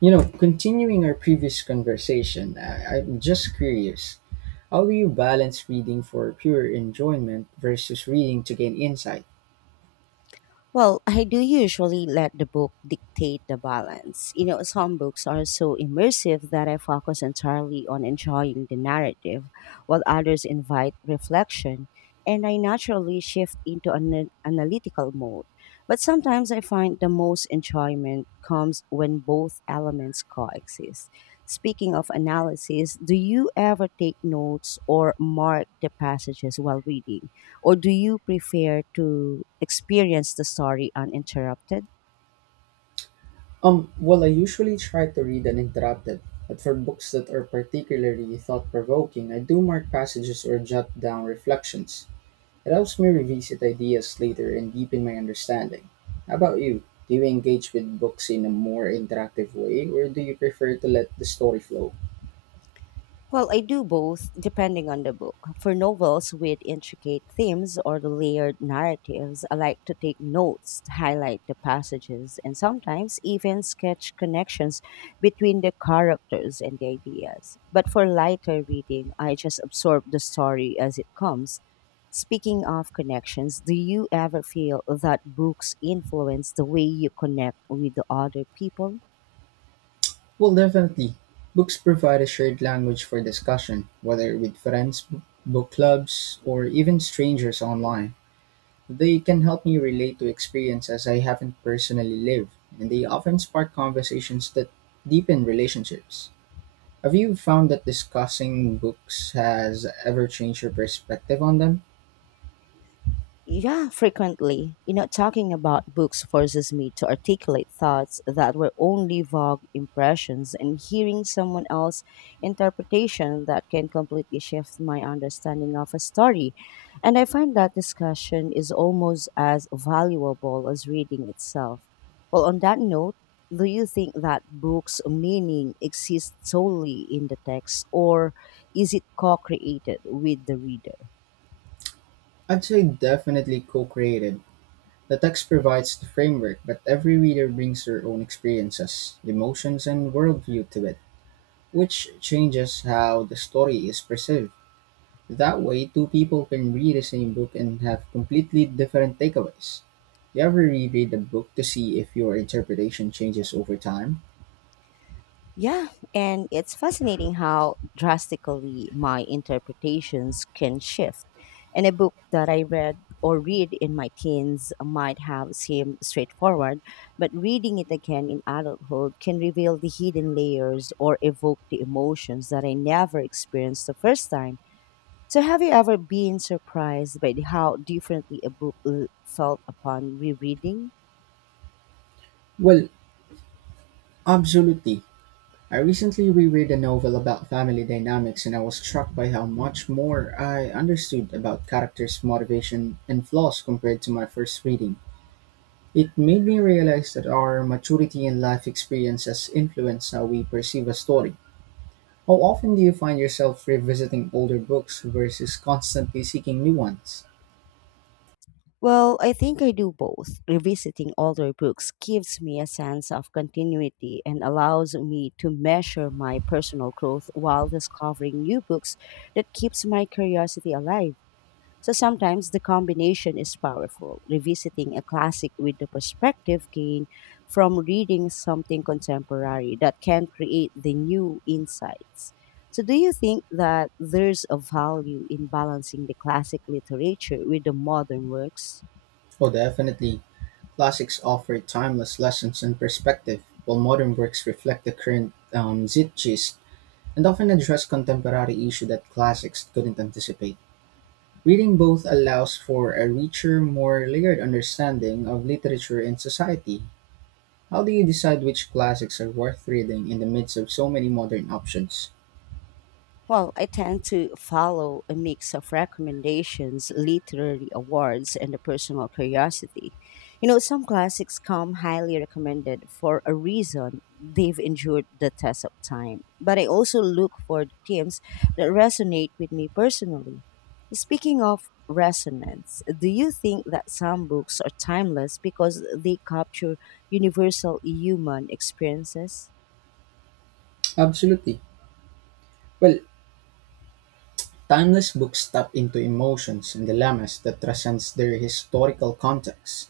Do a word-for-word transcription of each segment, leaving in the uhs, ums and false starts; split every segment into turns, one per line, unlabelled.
You know, continuing our previous conversation, I, I'm just curious. How do you balance reading for pure enjoyment versus reading to gain insight?
Well, I do usually let the book dictate the balance. You know, some books are so immersive that I focus entirely on enjoying the narrative, while others invite reflection, and I naturally shift into an analytical mode. But sometimes I find the most enjoyment comes when both elements coexist. Speaking of analysis, do you ever take notes or mark the passages while reading? Or do you prefer to experience the story uninterrupted?
Um, well, I usually try to read uninterrupted, but for books that are particularly thought provoking, I do mark passages or jot down reflections. It helps me revisit ideas later and deepen my understanding. How about you? Do you engage with books in a more interactive way, or do you prefer to let the story flow?
Well, I do both, depending on the book. For novels with intricate themes or the layered narratives, I like to take notes, highlight the passages, and sometimes even sketch connections between the characters and the ideas. But for lighter reading, I just absorb the story as it comes. Speaking of connections, do you ever feel that books influence the way you connect with the other people?
Well, definitely. Books provide a shared language for discussion, whether with friends, b- book clubs, or even strangers online. They can help me relate to experiences I haven't personally lived, and they often spark conversations that deepen relationships. Have you found that discussing books has ever changed your perspective on them?
Yeah, frequently. You know, talking about books forces me to articulate thoughts that were only vague impressions, and hearing someone else's interpretation that can completely shift my understanding of a story. And I find that discussion is almost as valuable as reading itself. Well, on that note, do you think that books' meaning exists solely in the text, or is it co created with the reader?
I'd say definitely co created. The text provides the framework, but every reader brings their own experiences, emotions, and worldview to it, which changes how the story is perceived. That way, two people can read the same book and have completely different takeaways. Do you ever reread a book to see if your interpretation changes over time?
Yeah, and it's fascinating how drastically my interpretations can shift. And a book that I read or read in my teens might have seemed straightforward, but reading it again in adulthood can reveal the hidden layers or evoke the emotions that I never experienced the first time. So, have you ever been surprised by how differently a book l- felt upon rereading?
Well, absolutely. I recently reread a novel about family dynamics and I was struck by how much more I understood about characters' motivation and flaws compared to my first reading. It made me realize that our maturity and life experiences influence how we perceive a story. How often do you find yourself revisiting older books versus constantly seeking new ones?
Well, I think I do both. Revisiting older books gives me a sense of continuity and allows me to measure my personal growth while discovering new books that keeps my curiosity alive. So sometimes the combination is powerful. Revisiting a classic with the perspective gained from reading something contemporary that can create the new insights. So, do you think that there's a value in balancing the classic literature with the modern works?
Oh, definitely. Classics offer timeless lessons and perspective, while modern works reflect the current um, zeitgeist and often address contemporary issues that classics couldn't anticipate. Reading both allows for a richer, more layered understanding of literature and society. How do you decide which classics are worth reading in the midst of so many modern options?
Well, I tend to follow a mix of recommendations, literary awards, and a personal curiosity. You know, some classics come highly recommended for a reason. They've endured the test of time. But I also look for the themes that resonate with me personally. Speaking of resonance, do you think that some books are timeless because they capture universal human experiences?
Absolutely. Well, timeless books tap into emotions and dilemmas that transcends their historical context.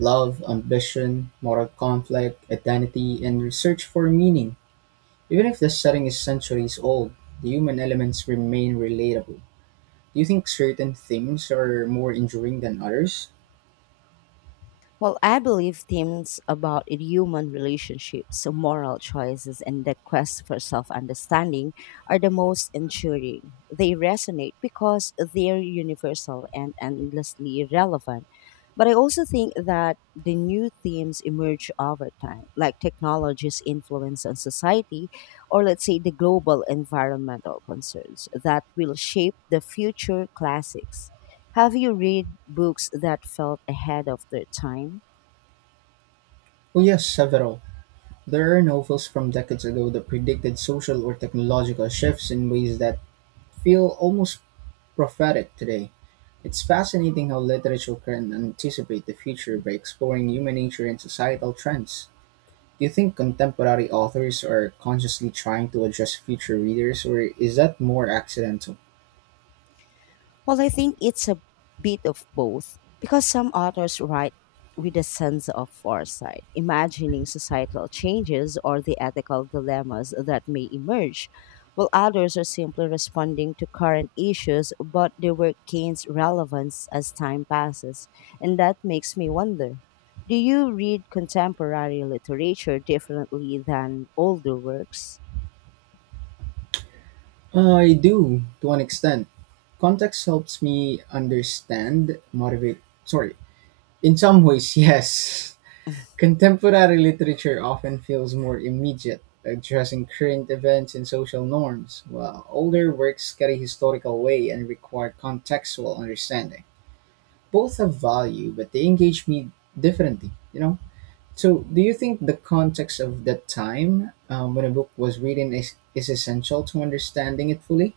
Love, ambition, moral conflict, identity, and research for meaning. Even if the setting is centuries old, the human elements remain relatable. Do you think certain themes are more enduring than others?
Well, I believe themes about human relationships, moral choices, and the quest for self understanding are the most enduring. They resonate because they're universal and endlessly relevant. But I also think that the new themes emerge over time, like technology's influence on society, or let's say the global environmental concerns that will shape the future classics. Have you read books that felt ahead of their time?
Oh yes, several. There are novels from decades ago that predicted social or technological shifts in ways that feel almost prophetic today. It's fascinating how literature can anticipate the future by exploring human nature and societal trends. Do you think contemporary authors are consciously trying to address future readers, or is that more accidental?
Well, I think it's a bit of both because some authors write with a sense of foresight, imagining societal changes or the ethical dilemmas that may emerge, while others are simply responding to current issues but their work gains relevance as time passes. And that makes me wonder, do you read contemporary literature differently than older works?
I do, to an extent. Context helps me understand, motivate. Sorry. In some ways, yes. Contemporary literature often feels more immediate, addressing current events and social norms, while older works carry historical weight and require contextual understanding. Both have value, but they engage me differently, you know? So, do you think the context of the time um, when a book was written is, is essential to understanding it fully?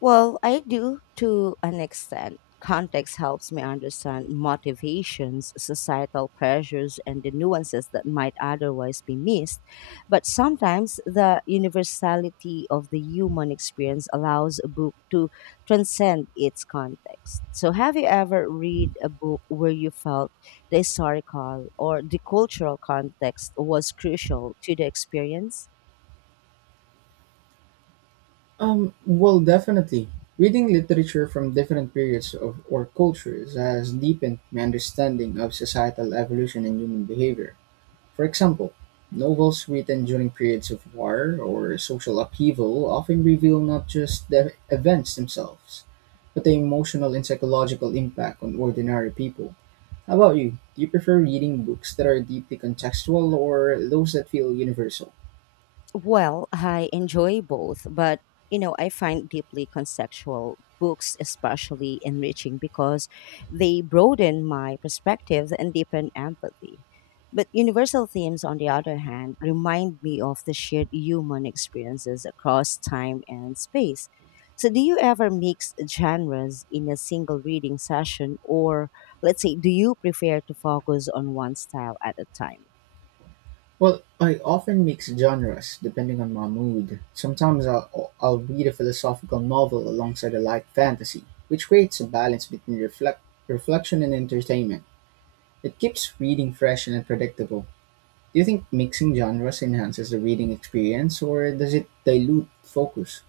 Well, I do to an extent. Context helps me understand motivations, societal pressures, and the nuances that might otherwise be missed. But sometimes the universality of the human experience allows a book to transcend its context. So, have you ever read a book where you felt the historical or the cultural context was crucial to the experience?
Um, well, definitely. Reading literature from different periods of or cultures has deepened my understanding of societal evolution and human behavior. For example, novels written during periods of war or social upheaval often reveal not just the events themselves, but the emotional and psychological impact on ordinary people. How about you? Do you prefer reading books that are deeply contextual or those that feel universal?
Well, I enjoy both, but you know, I find deeply conceptual books especially enriching because they broaden my perspective and deepen empathy. But universal themes, on the other hand, remind me of the shared human experiences across time and space. So, do you ever mix genres in a single reading session, or let's say, do you prefer to focus on one style at a time?
Well, I often mix genres depending on my mood. Sometimes I'll, I'll read a philosophical novel alongside a light fantasy, which creates a balance between reflect, reflection and entertainment. It keeps reading fresh and unpredictable. Do you think mixing genres enhances the reading experience or does it dilute focus?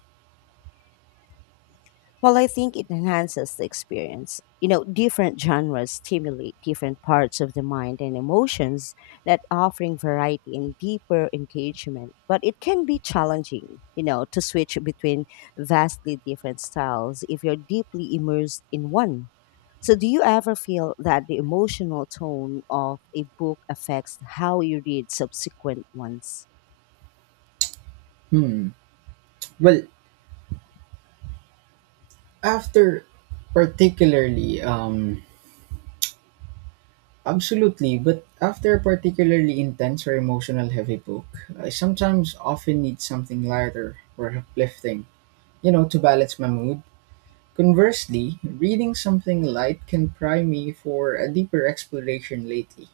Well, I think it enhances the experience. You know, different genres stimulate different parts of the mind and emotions that offering variety and deeper engagement. But it can be challenging, you know, to switch between vastly different styles if you're deeply immersed in one. So, do you ever feel that the emotional tone of a book affects how you read subsequent ones?
Hmm. Well, after particularly um, Absolutely, but after a particularly intense or emotional heavy book, I sometimes often need something lighter or uplifting, you know, to balance my mood. Conversely, reading something light can prime me for a deeper exploration lately.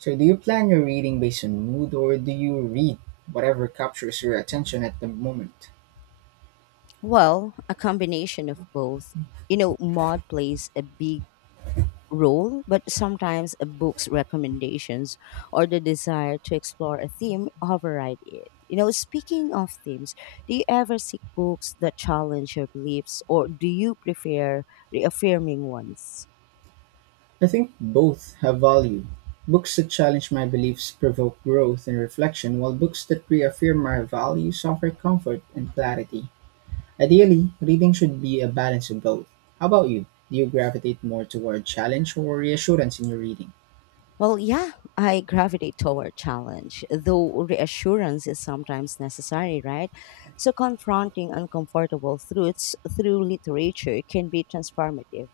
So, do you plan your reading based on mood or do you read whatever captures your attention at the moment?
Well, a combination of both. You know, mod plays a big role, but sometimes a book's recommendations or the desire to explore a theme override it. You know, speaking of themes, do you ever seek books that challenge your beliefs or do you prefer reaffirming ones?
I think both have value. Books that challenge my beliefs provoke growth and reflection, while books that reaffirm my values offer comfort and clarity. Ideally, reading should be a balance of both. How about you? Do you gravitate more toward challenge or reassurance in your reading?
Well, yeah, I gravitate toward challenge, though reassurance is sometimes necessary, right? So, confronting uncomfortable truths through literature can be transformative.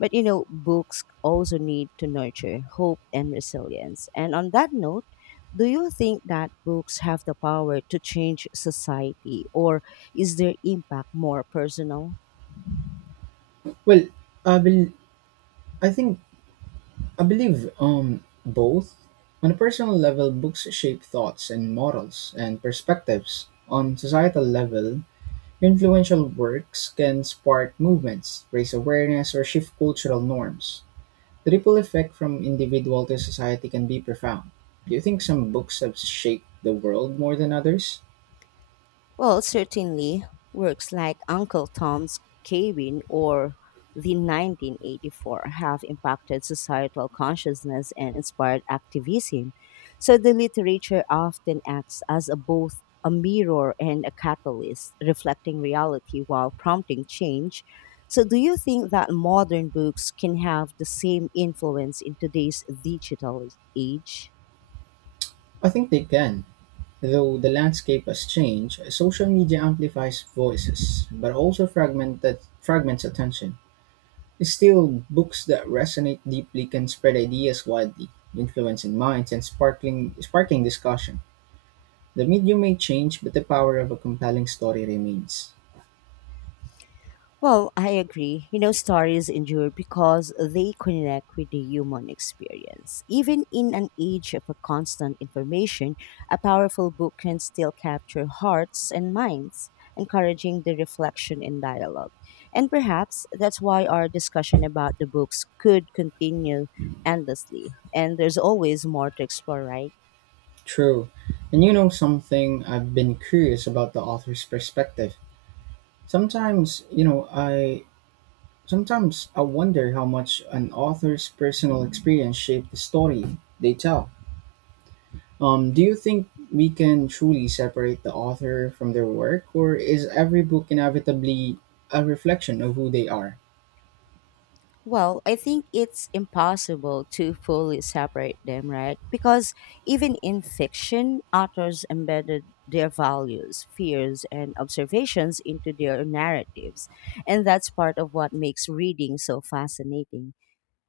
But, you know, books also need to nurture hope and resilience. And on that note, do you think that books have the power to change society, or is their impact more personal?
Well, I bel I think I believe um both. On a personal level, books shape thoughts and morals and perspectives. On societal level, influential works can spark movements, raise awareness, or shift cultural norms. The ripple effect from individual to society can be profound. Do you think some books have shaped the world more than others?
Well, certainly works like Uncle Tom's Cabin or the nineteen eighty-four have impacted societal consciousness and inspired activism. So the literature often acts as a, both a mirror and a catalyst, reflecting reality while prompting change. So, do you think that modern books can have the same influence in today's digital age?
I think they can. Though the landscape has changed, social media amplifies voices, but also fragmented, fragments attention. Still, books that resonate deeply can spread ideas widely, influencing minds and sparkling, sparking discussion. The medium may change, but the power of a compelling story remains.
Well, I agree. You know, stories endure because they connect with the human experience. Even in an age of a constant information, a powerful book can still capture hearts and minds, encouraging the reflection and dialogue. And perhaps that's why our discussion about the books could continue endlessly. And there's always more to explore, right?
True. And you know something, I've been curious about the author's perspective. Sometimes, you know, I Sometimes I wonder how much an author's personal experience shaped the story they tell. Um, do you think we can truly separate the author from their work, or is every book inevitably a reflection of who they are?
Well, I think it's impossible to fully separate them, right? Because even in fiction, authors embedded their values, fears, and observations into their narratives. And that's part of what makes reading so fascinating.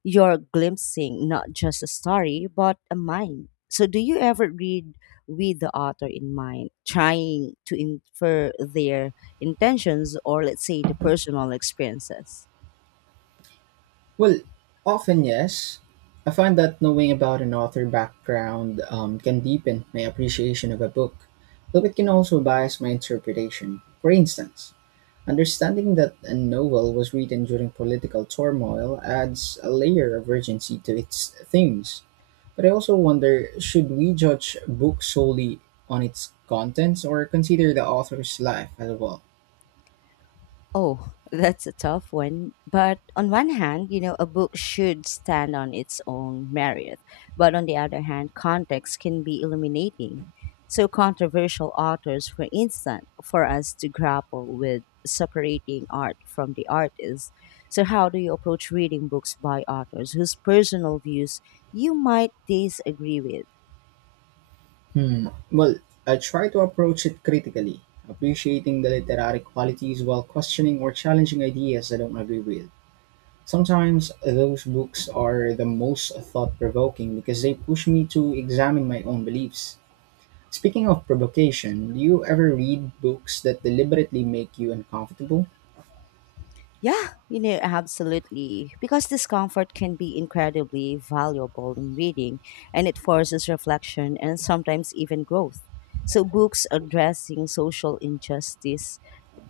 You're glimpsing not just a story, but a mind. So, do you ever read with the author in mind, trying to infer their intentions or, let's say, the personal experiences?
Well, often yes. I find that knowing about an author background um, can deepen my appreciation of a book, though it can also bias my interpretation. For instance, understanding that a novel was written during political turmoil adds a layer of urgency to its themes. But I also wonder should we judge books solely on its contents or consider the author's life as well?
Oh, that's a tough one. But on one hand, you know, a book should stand on its own merit. But on the other hand, context can be illuminating. So, controversial authors, for instance, for us to grapple with separating art from the artist. So, how do you approach reading books by authors whose personal views you might disagree with?
Hmm. Well, I try to approach it critically, appreciating the literary qualities while questioning or challenging ideas I don't agree with. Sometimes those books are the most thought provoking because they push me to examine my own beliefs. Speaking of provocation, do you ever read books that deliberately make you uncomfortable?
Yeah, you know, absolutely. Because discomfort can be incredibly valuable in reading and it forces reflection and sometimes even growth. So, books addressing social injustice,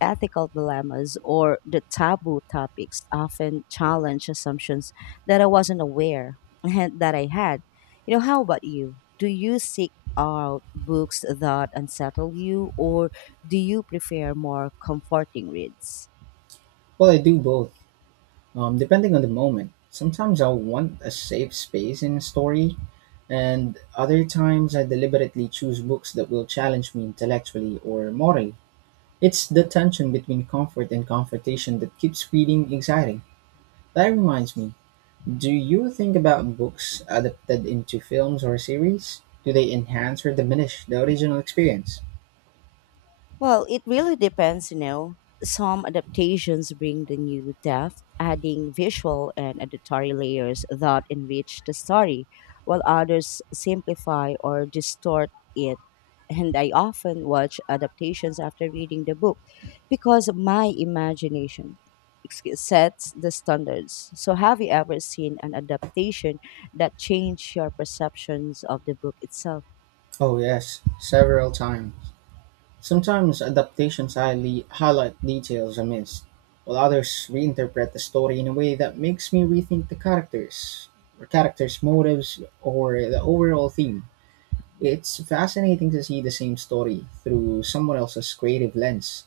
ethical dilemmas, or the taboo topics often challenge assumptions that I wasn't aware and that I had. You know, how about you? Do you seek out books that unsettle you, or do you prefer more comforting reads?
Well, I do both, um, depending on the moment. Sometimes I want a safe space in a story, and other times I deliberately choose books that will challenge me intellectually or morally. It's the tension between comfort and confrontation that keeps reading exciting. That reminds me, do you think about books adapted into films or series? Do they enhance or diminish the original experience?
Well, it really depends, you know. Some adaptations bring the new depth, adding visual and auditory layers that enrich the story, while others simplify or distort it. And I often watch adaptations after reading the book because my imagination excuse- sets the standards. So, have you ever seen an adaptation that changed your perceptions of the book itself?
Oh, yes, several times. Sometimes adaptations highly highlight details I missed, while others reinterpret the story in a way that makes me rethink the characters, or characters' motives, or the overall theme. It's fascinating to see the same story through someone else's creative lens.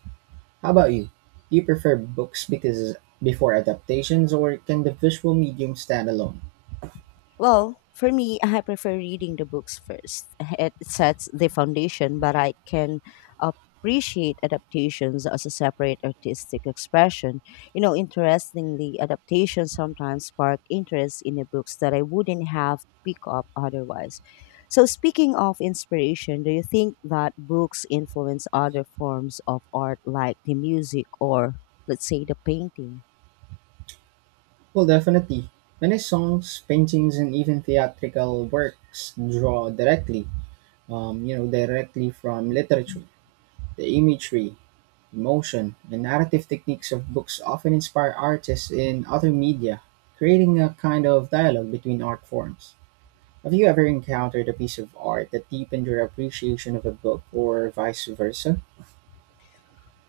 How about you? Do you prefer books because before adaptations, or can the visual medium stand alone?
Well, for me, I prefer reading the books first. It sets the foundation, but I can appreciate adaptations as a separate artistic expression. You know, interestingly, adaptations sometimes spark interest in the books that I wouldn't have picked up otherwise. So, speaking of inspiration, do you think that books influence other forms of art like the music or, let's say, the painting?
Well, definitely. Many songs, paintings, and even theatrical works draw directly um, you know, directly from literature. The imagery, emotion, and narrative techniques of books often inspire artists in other media, creating a kind of dialogue between art forms. Have you ever encountered a piece of art that deepened your appreciation of a book or vice versa?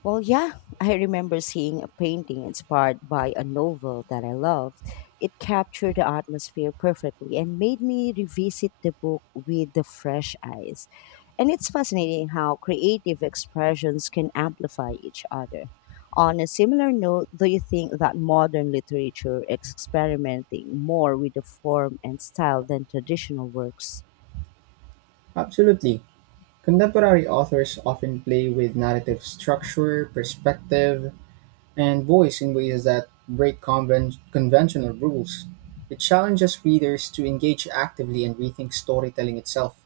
Well, yeah, I remember seeing a painting inspired by a novel that I loved. It captured the atmosphere perfectly and made me revisit the book with the fresh eyes. And it's fascinating how creative expressions can amplify each other. On a similar note, do you think that modern literature is experimenting more with the form and style than traditional works?
Absolutely. Contemporary authors often play with narrative structure, perspective, and voice in ways that break conven- conventional rules. It challenges readers to engage actively and rethink storytelling itself.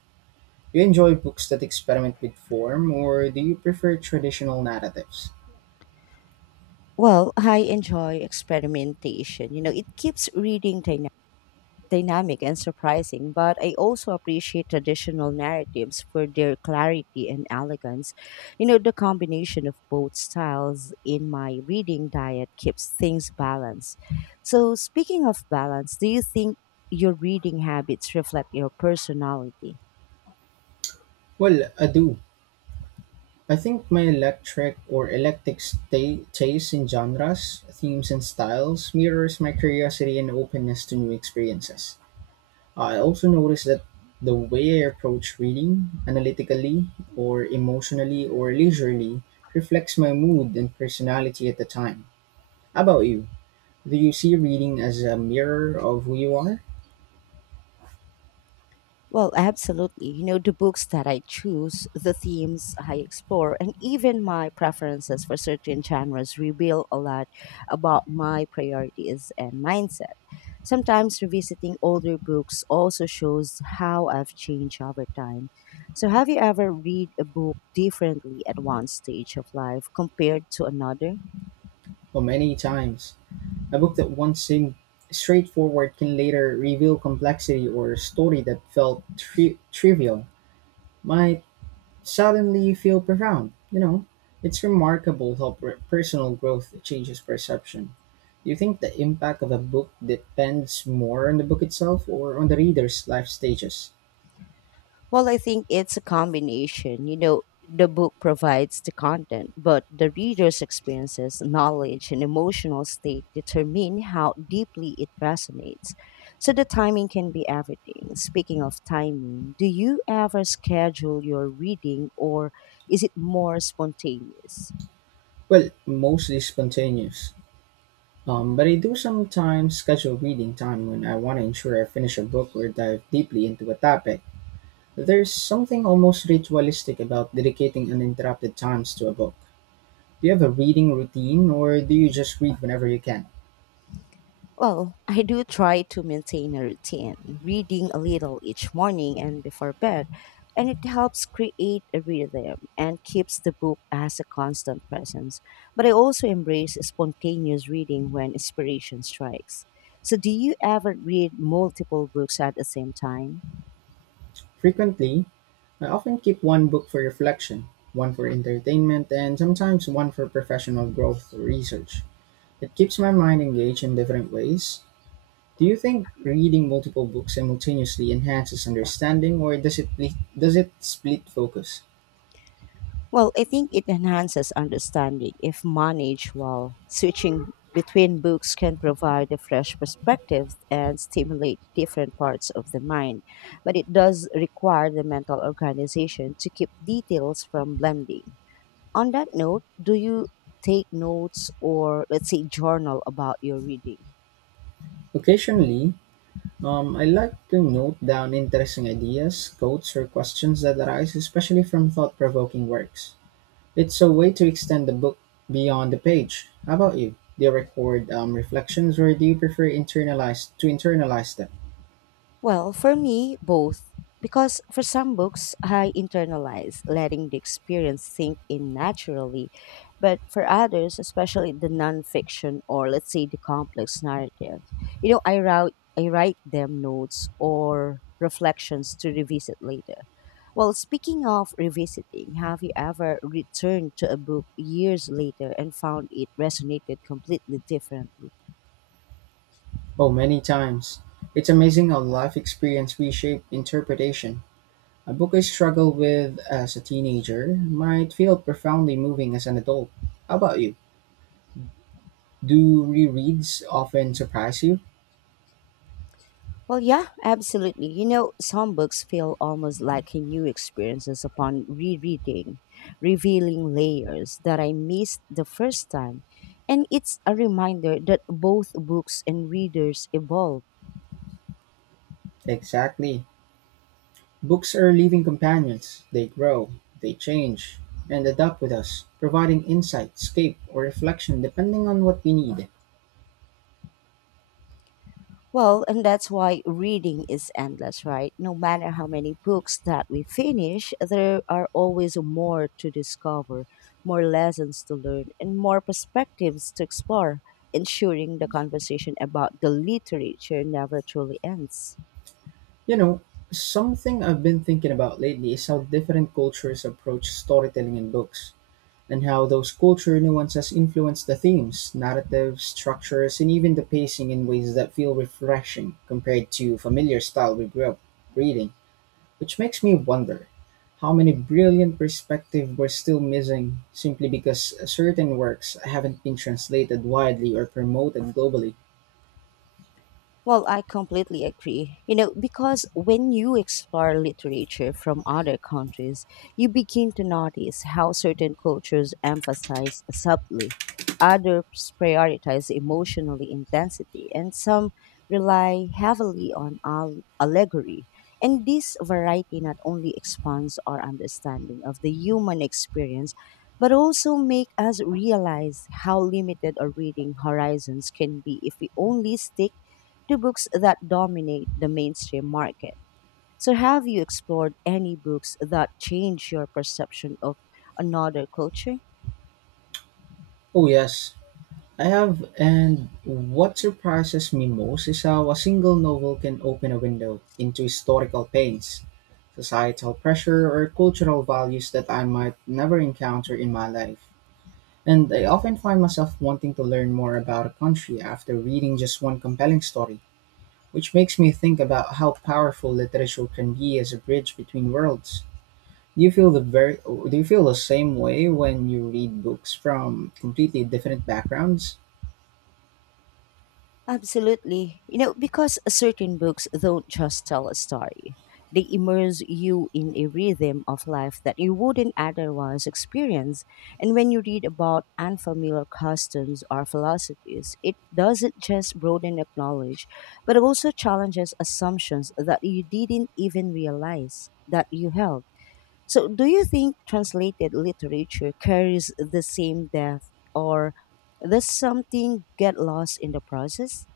Do you enjoy books that experiment with form, or do you prefer traditional narratives?
Well, I enjoy experimentation. You know, it keeps reading dynamic and surprising, but I also appreciate traditional narratives for their clarity and elegance. You know, the combination of both styles in my reading diet keeps things balanced. So, speaking of balance, do you think your reading habits reflect your personality?
Well, I do. I think my electric or eclectic sta- taste in genres, themes, and styles mirrors my curiosity and openness to new experiences. I also notice that the way I approach reading, analytically or emotionally or leisurely, reflects my mood and personality at the time. How about you? Do you see reading as a mirror of who you are?
Well, absolutely. You know, the books that I choose, the themes I explore, and even my preferences for certain genres reveal a lot about my priorities and mindset. Sometimes revisiting older books also shows how I've changed over time. So, have you ever read a book differently at one stage of life compared to another?
Well, many times. A book that once seemed straightforward can later reveal complexity or a story that felt tri- trivial. My suddenly you feel profound. You know, it's remarkable how per- personal growth changes perception. Do you think the impact of a book depends more on the book itself or on the reader's life stages?
Well, I think it's a combination. You know, the book provides the content, but the reader's experiences, knowledge, and emotional state determine how deeply it resonates. So the timing can be everything. Speaking of timing, do you ever schedule your reading or is it more spontaneous?
Well, mostly spontaneous. Um, but I do sometimes schedule reading time when I want to ensure I finish a book or dive deeply into a topic. There's something almost ritualistic about dedicating uninterrupted times to a book. Do you have a reading routine or do you just read whenever you can?
Well, I do try to maintain a routine, reading a little each morning and before bed, and it helps create a rhythm and keeps the book as a constant presence. But I also embrace spontaneous reading when inspiration strikes. So, do you ever read multiple books at the same time?
Frequently, I often keep one book for reflection, one for entertainment, and sometimes one for professional growth or research. It keeps my mind engaged in different ways. Do you think reading multiple books simultaneously enhances understanding, or does it split, does it split focus?
Well, I think it enhances understanding if managed well. Switching between books can provide a fresh perspective and stimulate different parts of the mind, but it does require the mental organization to keep details from blending. On that note, do you take notes or, let's say, journal about your reading?
Occasionally, um, I like to note down interesting ideas, quotes, or questions that arise, especially from thought-provoking works. It's a way to extend the book beyond the page. How about you? Do you record um, reflections or do you prefer internalize to internalize them?
Well, for me, both. Because for some books, I internalize, letting the experience sink in naturally. But for others, especially the nonfiction or let's say the complex narrative, you know, I write, I write them notes or reflections to revisit later. Well, speaking of revisiting, have you ever returned to a book years later and found it resonated completely differently?
Oh, many times. It's amazing how life experience reshape interpretation. A book I struggled with as a teenager might feel profoundly moving as an adult. How about you? Do rereads often surprise you?
Well, yeah, absolutely. You know, some books feel almost like a new experiences upon rereading, revealing layers that I missed the first time. And it's a reminder that both books and readers evolve.
Exactly. Books are living companions; they grow, they change, and adapt with us, providing insight, escape, or reflection depending on what we need.
Well, and that's why reading is endless, right? No matter how many books that we finish, there are always more to discover, more lessons to learn, and more perspectives to explore, ensuring the conversation about the literature never truly ends.
You know, something I've been thinking about lately is how different cultures approach storytelling in books, and how those culture nuances influence the themes, narratives, structures, and even the pacing in ways that feel refreshing compared to familiar style we grew up reading. Which makes me wonder how many brilliant perspectives we're still missing simply because certain works haven't been translated widely or promoted globally.
Well, I completely agree. You know, because when you explore literature from other countries, you begin to notice how certain cultures emphasize subtly, others prioritize emotionally intensity, and some rely heavily on al- allegory. And this variety not only expands our understanding of the human experience, but also make us realize how limited our reading horizons can be if we only stick to books that dominate the mainstream market. So, have you explored any books that change your perception of another culture?
Oh, yes, I have, and what surprises me most is how a single novel can open a window into historical pains, societal pressure, or cultural values that I might never encounter in my life. And I often find myself wanting to learn more about a country after reading just one compelling story. Which makes me think about how powerful literature can be as a bridge between worlds. Do you feel the very do you feel the same way when you read books from completely different backgrounds?
Absolutely. You know, because certain books don't just tell a story, they immerse you in a rhythm of life that you wouldn't otherwise experience. And when you read about unfamiliar customs or philosophies, it doesn't just broaden your knowledge, but also challenges assumptions that you didn't even realize that you held. So, do you think translated literature carries the same depth, or does something get lost in the process?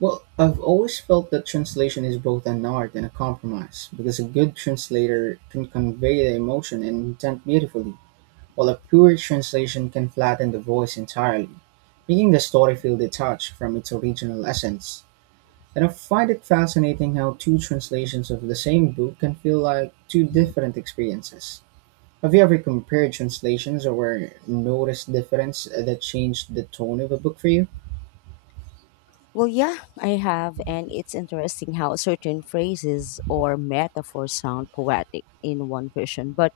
Well, I've always felt that translation is both an art and a compromise because a good translator can convey the emotion and intent beautifully, while a poor translation can flatten the voice entirely, making the story feel detached from its original essence. And I find it fascinating how two translations of the same book can feel like two different experiences. Have you ever compared translations or noticed difference that changed the tone of a book for you?
Well, yeah, I have, and it's interesting how certain phrases or metaphors sound poetic in one version, but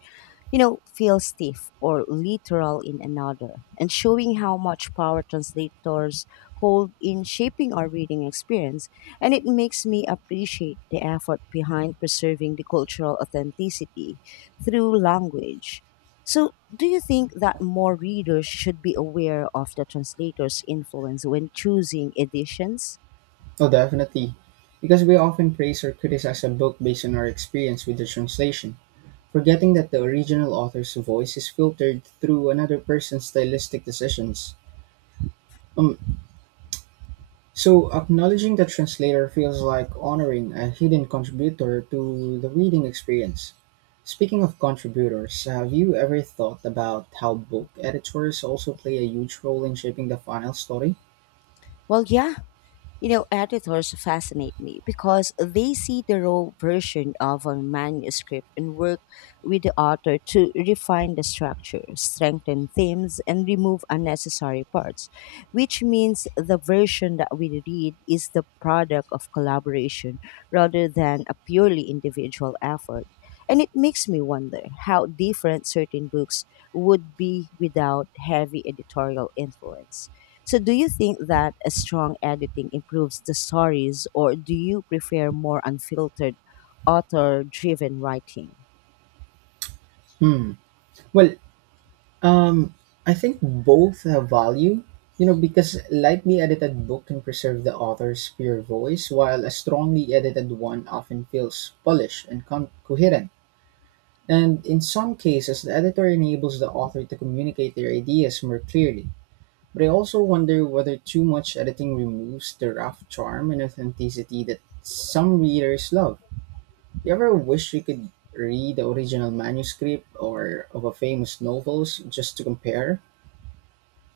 you know, feel stiff or literal in another, and showing how much power translators hold in shaping our reading experience. And it makes me appreciate the effort behind preserving the cultural authenticity through language. So, do you think that more readers should be aware of the translator's influence when choosing editions?
Oh, definitely. Because we often praise or criticize a book based on our experience with the translation, forgetting that the original author's voice is filtered through another person's stylistic decisions. Um, So, acknowledging the translator feels like honoring a hidden contributor to the reading experience. Speaking of contributors, have you ever thought about how book editors also play a huge role in shaping the final story?
Well, yeah. You know, editors fascinate me because they see the raw version of a manuscript and work with the author to refine the structure, strengthen themes, and remove unnecessary parts, which means the version that we read is the product of collaboration rather than a purely individual effort. And it makes me wonder how different certain books would be without heavy editorial influence. So, do you think that a strong editing improves the stories, or do you prefer more unfiltered, author driven writing?
Hmm. Well, um, I think both have value, you know, because lightly edited book can preserve the author's pure voice, while a strongly edited one often feels polished and con- coherent. And in some cases, the editor enables the author to communicate their ideas more clearly. But I also wonder whether too much editing removes the rough charm and authenticity that some readers love. You ever wish you could read the original manuscript or of a famous novels just to compare?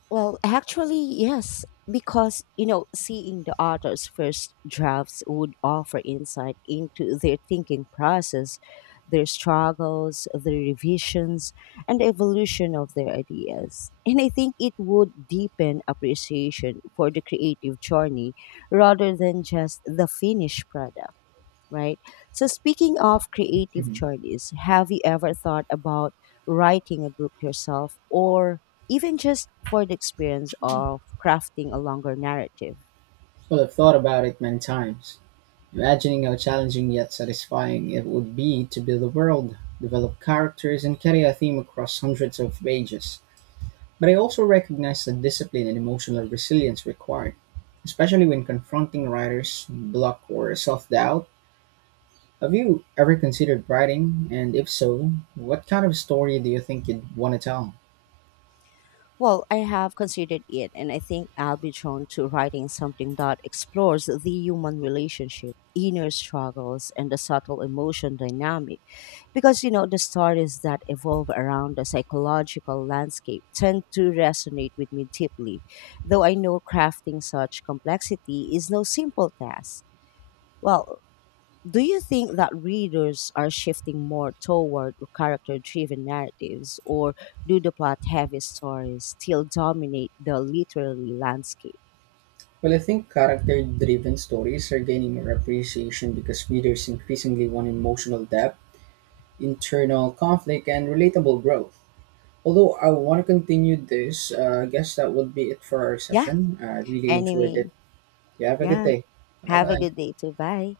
Well, actually, yes, because, you know, seeing the author's first drafts would offer insight into their thinking process, their struggles, their revisions, and the evolution of their ideas. And I think it would deepen appreciation for the creative journey rather than just the finished product, right? So, speaking of creative
Mhm.
journeys, have you ever thought about writing a book yourself or even just for the experience of crafting a longer narrative?
Well, I've thought about it many times, imagining how challenging yet satisfying it would be to build a world, develop characters, and carry a theme across hundreds of pages. But I also recognize the discipline and emotional resilience required, especially when confronting writer's block or self doubt. Have you ever considered writing? And if so, what kind of story do you think you'd want to tell?
Well, I have considered it, and I think I'll be drawn to writing something that explores the human relationship, inner struggles, and the subtle emotion dynamic. Because you know the stories that evolve around the psychological landscape tend to resonate with me deeply, though I know crafting such complexity is no simple task. Well, do you think that readers are shifting more toward character driven narratives, or do the plot heavy stories still dominate the literary landscape?
Well, I think character driven stories are gaining more appreciation because readers increasingly want emotional depth, internal conflict, and relatable growth. Although I want to continue this, uh, I guess that would be it for our
Yeah.
session. I really enjoyed
Anyway,
it. You have a good
yeah,
day. Bye
have a
bye.
good day too. Bye.